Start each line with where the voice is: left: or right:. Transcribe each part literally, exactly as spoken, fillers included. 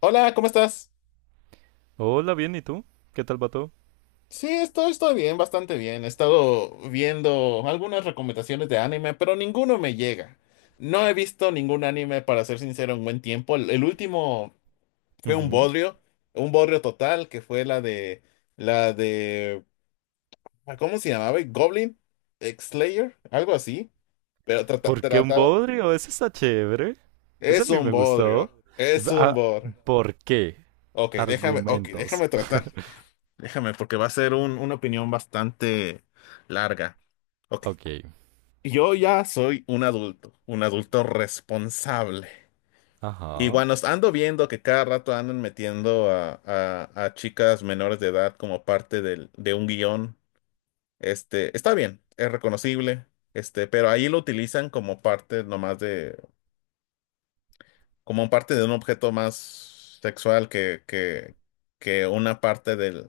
left: Hola, ¿cómo estás?
right: Hola, bien, ¿y tú? ¿Qué tal va todo?
left: Sí, estoy, estoy bien, bastante bien. He estado viendo algunas recomendaciones de anime, pero ninguno me llega. No he visto ningún anime, para ser sincero, en buen tiempo. El, el último fue un
right: Ujú.
left: bodrio, un bodrio total, que fue la de, la de, ah, ¿cómo se llamaba? Goblin Slayer, algo así. Pero trata-
right: ¿Por qué un
left: trataba,
right: bodrio? Ese está chévere. Ese a
left: es
right: mí
left: un
right: me
left: bodrio,
right: gustó.
left: es un
right: Ah,
left: bodrio.
right: ¿por qué?
left: Ok, déjame, ok,
right: Argumentos.
left: déjame tratar. Déjame, porque va a ser un- una opinión bastante larga. Ok.
right: Ok.
left: Yo ya soy un adulto, un adulto responsable. Y
right: Ajá.
left: cuando ando viendo que cada rato andan metiendo a, a- a chicas menores de edad como parte del- de un guión, este, está bien, es reconocible, este, pero ahí lo utilizan como parte nomás de, como parte de un objeto más sexual que, que, que una parte del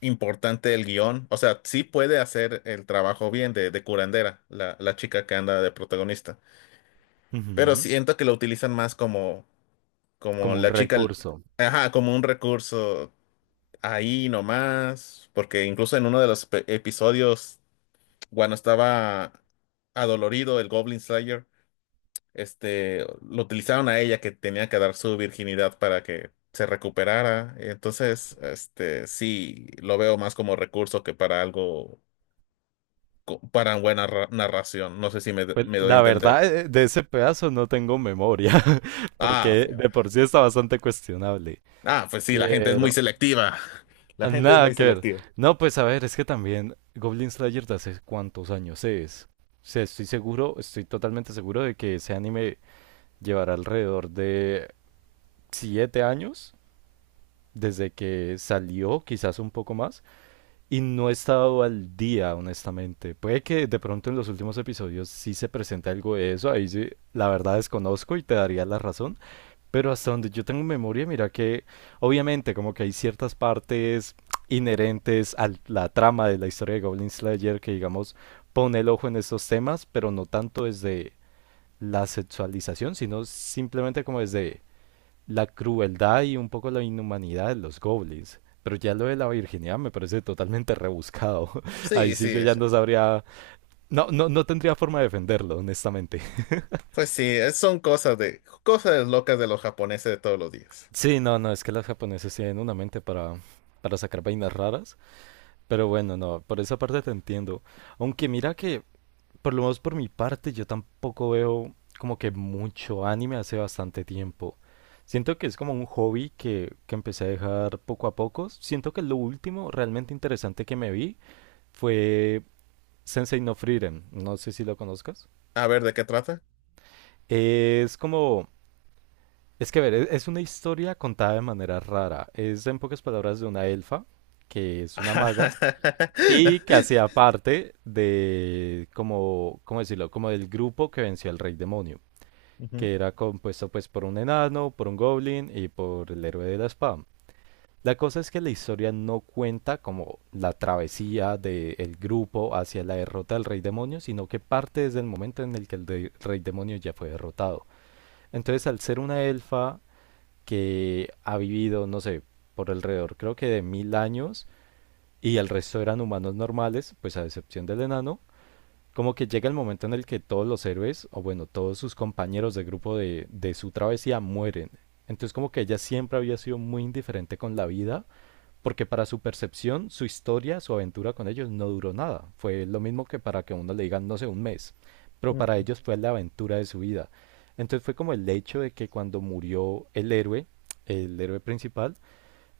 left: importante el guión. O sea, sí puede hacer el trabajo bien de, de curandera, la, la chica que anda de protagonista. Pero
right: Ujú.
left: siento que lo utilizan más como, como
right: Como un
left: la chica,
right: recurso.
left: ajá, como un recurso ahí nomás. Porque incluso en uno de los pe- episodios, cuando estaba adolorido el Goblin Slayer, este, lo utilizaron a ella que tenía que dar su virginidad para que se recuperara. Entonces, este, sí, lo veo más como recurso que para algo co- para buena ra- narración. No sé si me,
right: Pues
left: me doy a
right: la
left: entender.
right: verdad, eh, de ese pedazo no tengo memoria,
left: Ah,
right: porque
left: pues,
right: de por sí está bastante cuestionable.
left: ah, pues sí, la gente es muy
right: Pero
left: selectiva. La
right: ah,
left: gente es
right: nada
left: muy
right: que ver.
left: selectiva.
right: No, pues a ver, es que también Goblin Slayer de hace cuántos años es. O sea, estoy seguro, estoy totalmente seguro de que ese anime llevará alrededor de siete años desde que salió, quizás un poco más, y no he estado al día, honestamente. Puede que de pronto en los últimos episodios sí se presente algo de eso, ahí sí, la verdad desconozco y te daría la razón, pero hasta donde yo tengo memoria, mira que obviamente como que hay ciertas partes inherentes a la trama de la historia de Goblin Slayer que digamos pone el ojo en estos temas, pero no tanto desde la sexualización, sino simplemente como desde la crueldad y un poco la inhumanidad de los goblins. Pero ya lo de la virginidad me parece totalmente rebuscado. Ahí
left: Sí, sí,
right: sí yo ya
left: es-
right: no sabría... No, no, no tendría forma de defenderlo, honestamente.
left: pues sí, es- son cosas de cosas locas de los japoneses de todos los días.
right: Sí, no, no, es que los japoneses tienen una mente para, para sacar vainas raras. Pero bueno, no, por esa parte te entiendo. Aunque mira que por lo menos por mi parte, yo tampoco veo como que mucho anime hace bastante tiempo. Siento que es como un hobby que, que empecé a dejar poco a poco. Siento que lo último realmente interesante que me vi fue Sensei no Frieren. No sé si lo conozcas.
left: A ver, ¿de qué trata?
right: Es como... Es que, a ver, es es una historia contada de manera rara. Es, en pocas palabras, de una elfa, que es una maga, y que hacía parte de, como, ¿cómo decirlo? Como del grupo que venció al rey demonio,
left: Ujú,
right: que era compuesto pues por un enano, por un goblin y por el héroe de la espada. La cosa es que la historia no cuenta como la travesía del grupo hacia la derrota del rey demonio, sino que parte desde el momento en el que el de- rey demonio ya fue derrotado. Entonces, al ser una elfa que ha vivido, no sé, por alrededor creo que de mil años, y el resto eran humanos normales, pues a excepción del enano, como que llega el momento en el que todos los héroes, o bueno, todos sus compañeros de grupo de, de su travesía mueren. Entonces como que ella siempre había sido muy indiferente con la vida, porque para su percepción, su historia, su aventura con ellos no duró nada. Fue lo mismo que para que uno le digan, no sé, un mes. Pero para
left: ujú.
right: ellos fue la aventura de su vida. Entonces fue como el hecho de que cuando murió el héroe, el héroe principal,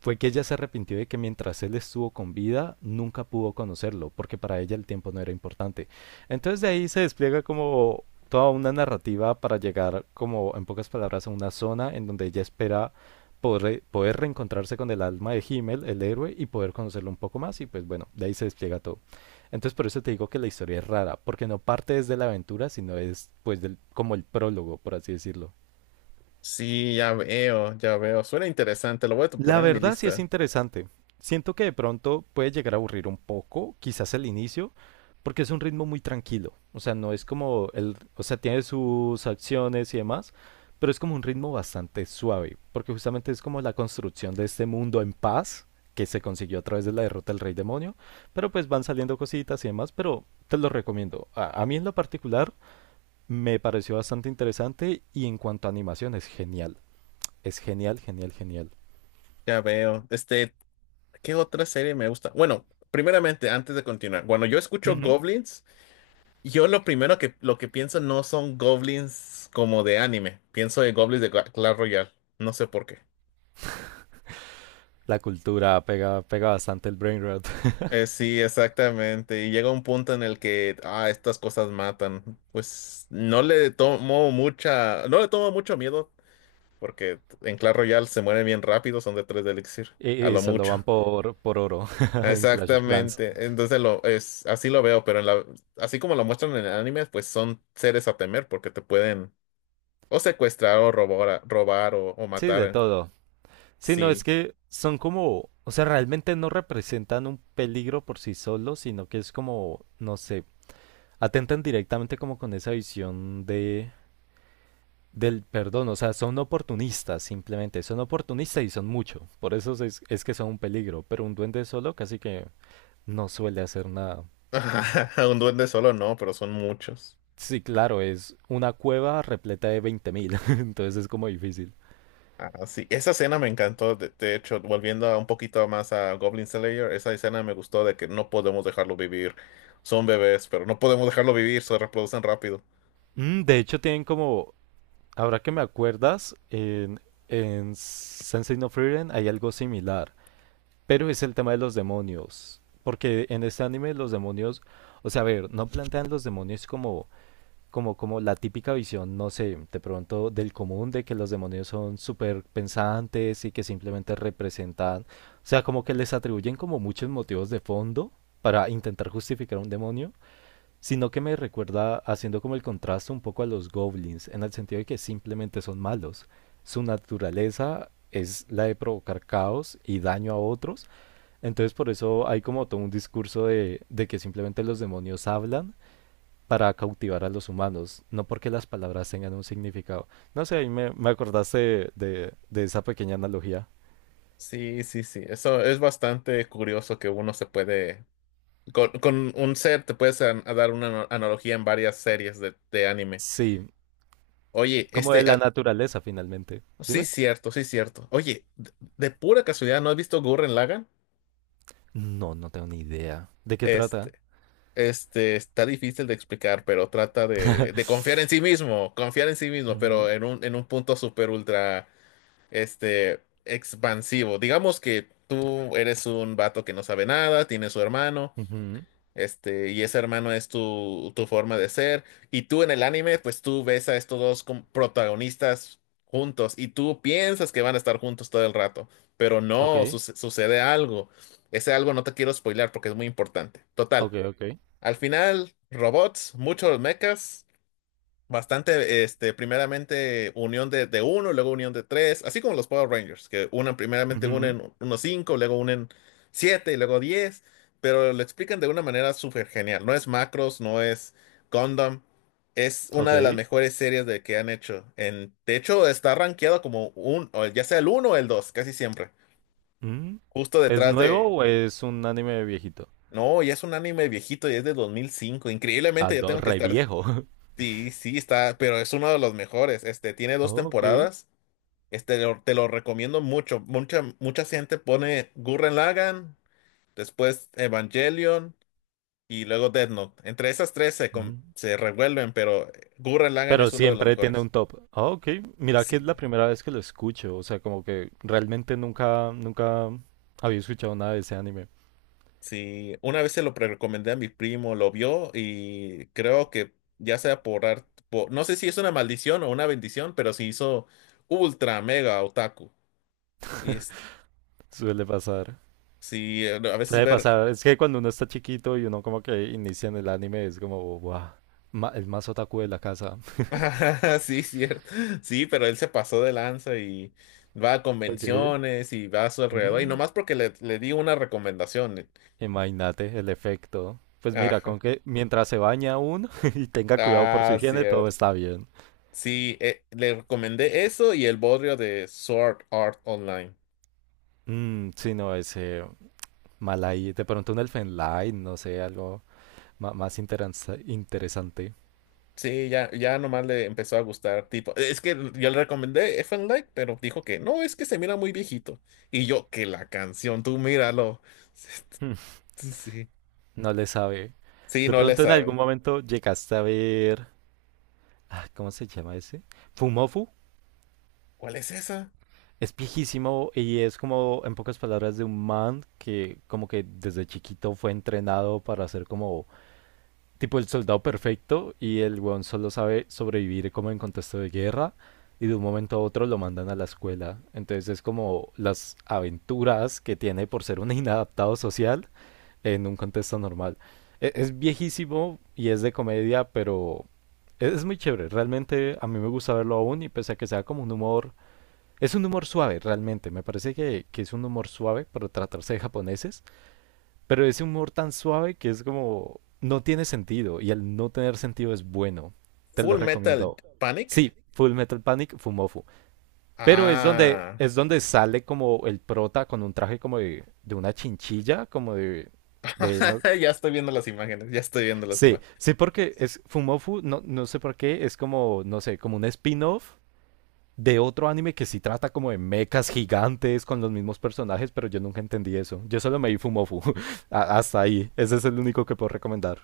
right: fue que ella se arrepintió de que mientras él estuvo con vida nunca pudo conocerlo, porque para ella el tiempo no era importante. Entonces de ahí se despliega como toda una narrativa para llegar como en pocas palabras a una zona en donde ella espera poder, re- poder reencontrarse con el alma de Himmel, el héroe, y poder conocerlo un poco más y pues bueno, de ahí se despliega todo. Entonces por eso te digo que la historia es rara, porque no parte desde la aventura, sino es pues del, como el prólogo, por así decirlo.
left: Sí, ya veo, ya veo. Suena interesante, lo voy a
right: La
left: poner en mi
right: verdad sí es
left: lista.
right: interesante. Siento que de pronto puede llegar a aburrir un poco, quizás el inicio, porque es un ritmo muy tranquilo. O sea, no es como el, o sea, tiene sus acciones y demás, pero es como un ritmo bastante suave, porque justamente es como la construcción de este mundo en paz que se consiguió a través de la derrota del Rey Demonio, pero pues van saliendo cositas y demás, pero te lo recomiendo. A, a mí en lo particular me pareció bastante interesante y en cuanto a animación es genial. Es genial, genial, genial.
left: Ya veo. Este, ¿qué otra serie me gusta? Bueno, primeramente, antes de continuar, cuando yo escucho Goblins, yo lo primero que, lo que pienso no son goblins como de anime. Pienso en goblins de Cla- Clash Royale. No sé por qué.
right: La cultura pega, pega bastante el brain rot
left: Eh, sí, exactamente. Y llega un punto en el que, ah, estas cosas matan. Pues no le tomo mucha, no le tomo mucho miedo, porque en Clash Royale se mueren bien rápido, son de tres de elixir,
right: y,
left: a
right: y
left: lo
right: solo
left: mucho.
right: van por, por oro en Clash of Clans.
left: Exactamente. Entonces lo es, así lo veo, pero en la, así como lo muestran en el anime, pues son seres a temer porque te pueden o secuestrar o robar, robar o, o
right: Sí,
left: matar.
right: de
left: eh,
right: todo. Sí, no, es
left: Sí.
right: que son como, o sea, realmente no representan un peligro por sí solos, sino que es como, no sé, atentan directamente como con esa visión de del perdón, o sea, son oportunistas simplemente, son oportunistas y son mucho, por eso es, es que son un peligro, pero un duende solo casi que no suele hacer nada.
left: Un duende solo no, pero son muchos.
right: Sí, claro, es una cueva repleta de veinte mil, entonces es como difícil.
left: Ah, sí. Esa escena me encantó. De, de hecho, volviendo a un poquito más a Goblin Slayer, esa escena me gustó de que no podemos dejarlo vivir. Son bebés, pero no podemos dejarlo vivir, se reproducen rápido.
right: Mm, de hecho, tienen como, ahora que me acuerdas, en, en Sensei no Frieren hay algo similar, pero es el tema de los demonios, porque en este anime los demonios, o sea, a ver, no plantean los demonios como como, como la típica visión, no sé, de pronto del común, de que los demonios son súper pensantes y que simplemente representan, o sea, como que les atribuyen como muchos motivos de fondo para intentar justificar a un demonio, sino que me recuerda haciendo como el contraste un poco a los goblins, en el sentido de que simplemente son malos. Su naturaleza es la de provocar caos y daño a otros, entonces por eso hay como todo un discurso de, de que simplemente los demonios hablan para cautivar a los humanos, no porque las palabras tengan un significado. No sé, ahí me, me acordaste de, de- de esa pequeña analogía.
left: Sí, sí, sí. Eso es bastante curioso que uno se puede. Con, con un ser te puedes an- a dar una ano- analogía en varias series de, de anime.
right: Sí,
left: Oye,
right: como de
left: este...
right: la
left: ah,
right: naturaleza finalmente.
left: sí,
right: Dime.
left: cierto, sí, cierto. Oye, de, de pura casualidad, ¿no has visto Gurren Lagann?
right: No, no tengo ni idea. ¿De qué trata?
left: Este, Este, está difícil de explicar, pero trata de, de confiar en sí mismo, confiar en sí mismo, pero
right: Ujú,
left: en un, en un punto super ultra, este, expansivo. Digamos que tú eres un vato que no sabe nada, tiene su hermano,
right: ujú.
left: este, y ese hermano es tu, tu forma de ser, y tú en el anime, pues tú ves a estos dos como protagonistas juntos, y tú piensas que van a estar juntos todo el rato, pero
right: Ok,
left: no, suce- sucede algo. Ese algo no te quiero spoilear porque es muy importante. Total.
right: ok, ok.
left: Al final, robots, muchos mechas, bastante, este, primeramente unión de, de uno, luego unión de tres, así como los Power Rangers, que unen primeramente
right: Ujú,
left: unen unos cinco, luego unen siete y luego diez, pero lo explican de una manera súper genial. No es Macros, no es Gundam, es una de las
right: ok.
left: mejores series de que han hecho. En, de hecho, está rankeado como un, o ya sea el uno o el dos, casi siempre,
right: Mm.
left: justo
right: ¿Es
left: detrás de.
right: nuevo o es un anime viejito?
left: No, ya es un anime viejito y es de dos mil cinco.
right: Ah,
left: Increíblemente, ya
right: no,
left: tengo que
right: re
left: estar.
right: viejo.
left: Sí, sí, está, pero es uno de los mejores. Este, tiene dos
right: Ok.
left: temporadas. Este, lo- te lo recomiendo mucho. Mucha, mucha gente pone Gurren Lagann, después Evangelion y luego Death Note. Entre esas tres se, com- se revuelven, pero Gurren Lagann
right: Pero
left: es uno de los
right: siempre tiene
left: mejores.
right: un top. Ah, ok. Mira que es la
left: Sí.
right: primera vez que lo escucho. O sea, como que realmente nunca, nunca había escuchado nada de ese anime.
left: Sí, una vez se lo pre- recomendé a mi primo, lo vio y creo que ya sea por arte, no sé si es una maldición o una bendición, pero se hizo ultra mega otaku. Y es-
right: Suele pasar.
left: sí, a veces
right: Suele
left: ver.
right: pasar. Es que cuando uno está chiquito y uno como que inicia en el anime es como, wow, el más otaku de la casa.
left: Sí, cierto. Sí, pero él se pasó de lanza y va a
right: Ok.
left: convenciones y va a su alrededor. Y
right: Mm,
left: nomás porque le, le di una recomendación. eh.
right: imagínate el efecto. Pues mira,
left: Ajá.
right: con que mientras se baña uno y tenga cuidado por su
left: Ah,
right: higiene, todo está
left: cierto.
right: bien.
left: Sí, eh, le recomendé eso y el bodrio de Sword Art Online.
right: Mm, sí, no, ese mal ahí. De pronto un Elfen Lied, no sé, algo ma- más interanza- interesante.
left: Sí, ya, ya nomás le empezó a gustar. Tipo, es que yo le recomendé F and Light, pero dijo que no, es que se mira muy viejito. Y yo, que la canción, tú míralo.
right: Hmm,
left: Sí,
right: no le sabe.
left: sí,
right: De
left: no le
right: pronto en algún
left: sabe.
right: momento llegaste a ver... ah, ¿cómo se llama ese? Fumofu.
left: ¿Cuál es esa?
right: Es viejísimo y es como, en pocas palabras, de un man que como que desde chiquito fue entrenado para ser como tipo el soldado perfecto y el weón solo sabe sobrevivir como en contexto de guerra y de un momento a otro lo mandan a la escuela. Entonces es como las aventuras que tiene por ser un inadaptado social en un contexto normal. E- Es, viejísimo y es de comedia, pero es, es muy chévere. Realmente a mí me gusta verlo aún y pese a que sea como un humor... Es un humor suave, realmente. Me parece que, que es un humor suave para tratarse de japoneses, pero ese humor tan suave que es como... No tiene sentido y el no tener sentido es bueno. Te lo
left: Full Metal
right: recomiendo.
left: Panic.
right: Sí, Full Metal Panic, Fumofu. Pero es donde,
left: Ah,
right: es donde sale como el prota con un traje como de, de una chinchilla, como de, de, no-
left: ya estoy viendo las imágenes, ya estoy viendo las
right: Sí,
left: imágenes.
right: sí, porque es Fumofu, no, no sé por qué, es como, no sé, como un spin-off de otro anime que sí trata como de mechas gigantes con los mismos personajes, pero yo nunca entendí eso. Yo solo me vi Fumofu, a- hasta ahí. Ese es el único que puedo recomendar.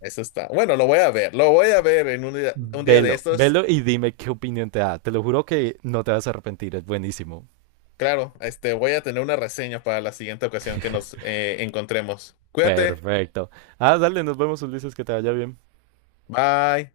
left: Eso está. Bueno, lo voy a ver, lo voy a ver en un día, un día de
right: Velo,
left: estos.
right: velo y dime qué opinión te da. Te lo juro que no te vas a arrepentir, es buenísimo.
left: Claro, este, voy a tener una reseña para la siguiente ocasión que nos eh, encontremos. Cuídate,
right: Perfecto. Ah, dale, nos vemos, Ulises, que te vaya bien.
left: bye.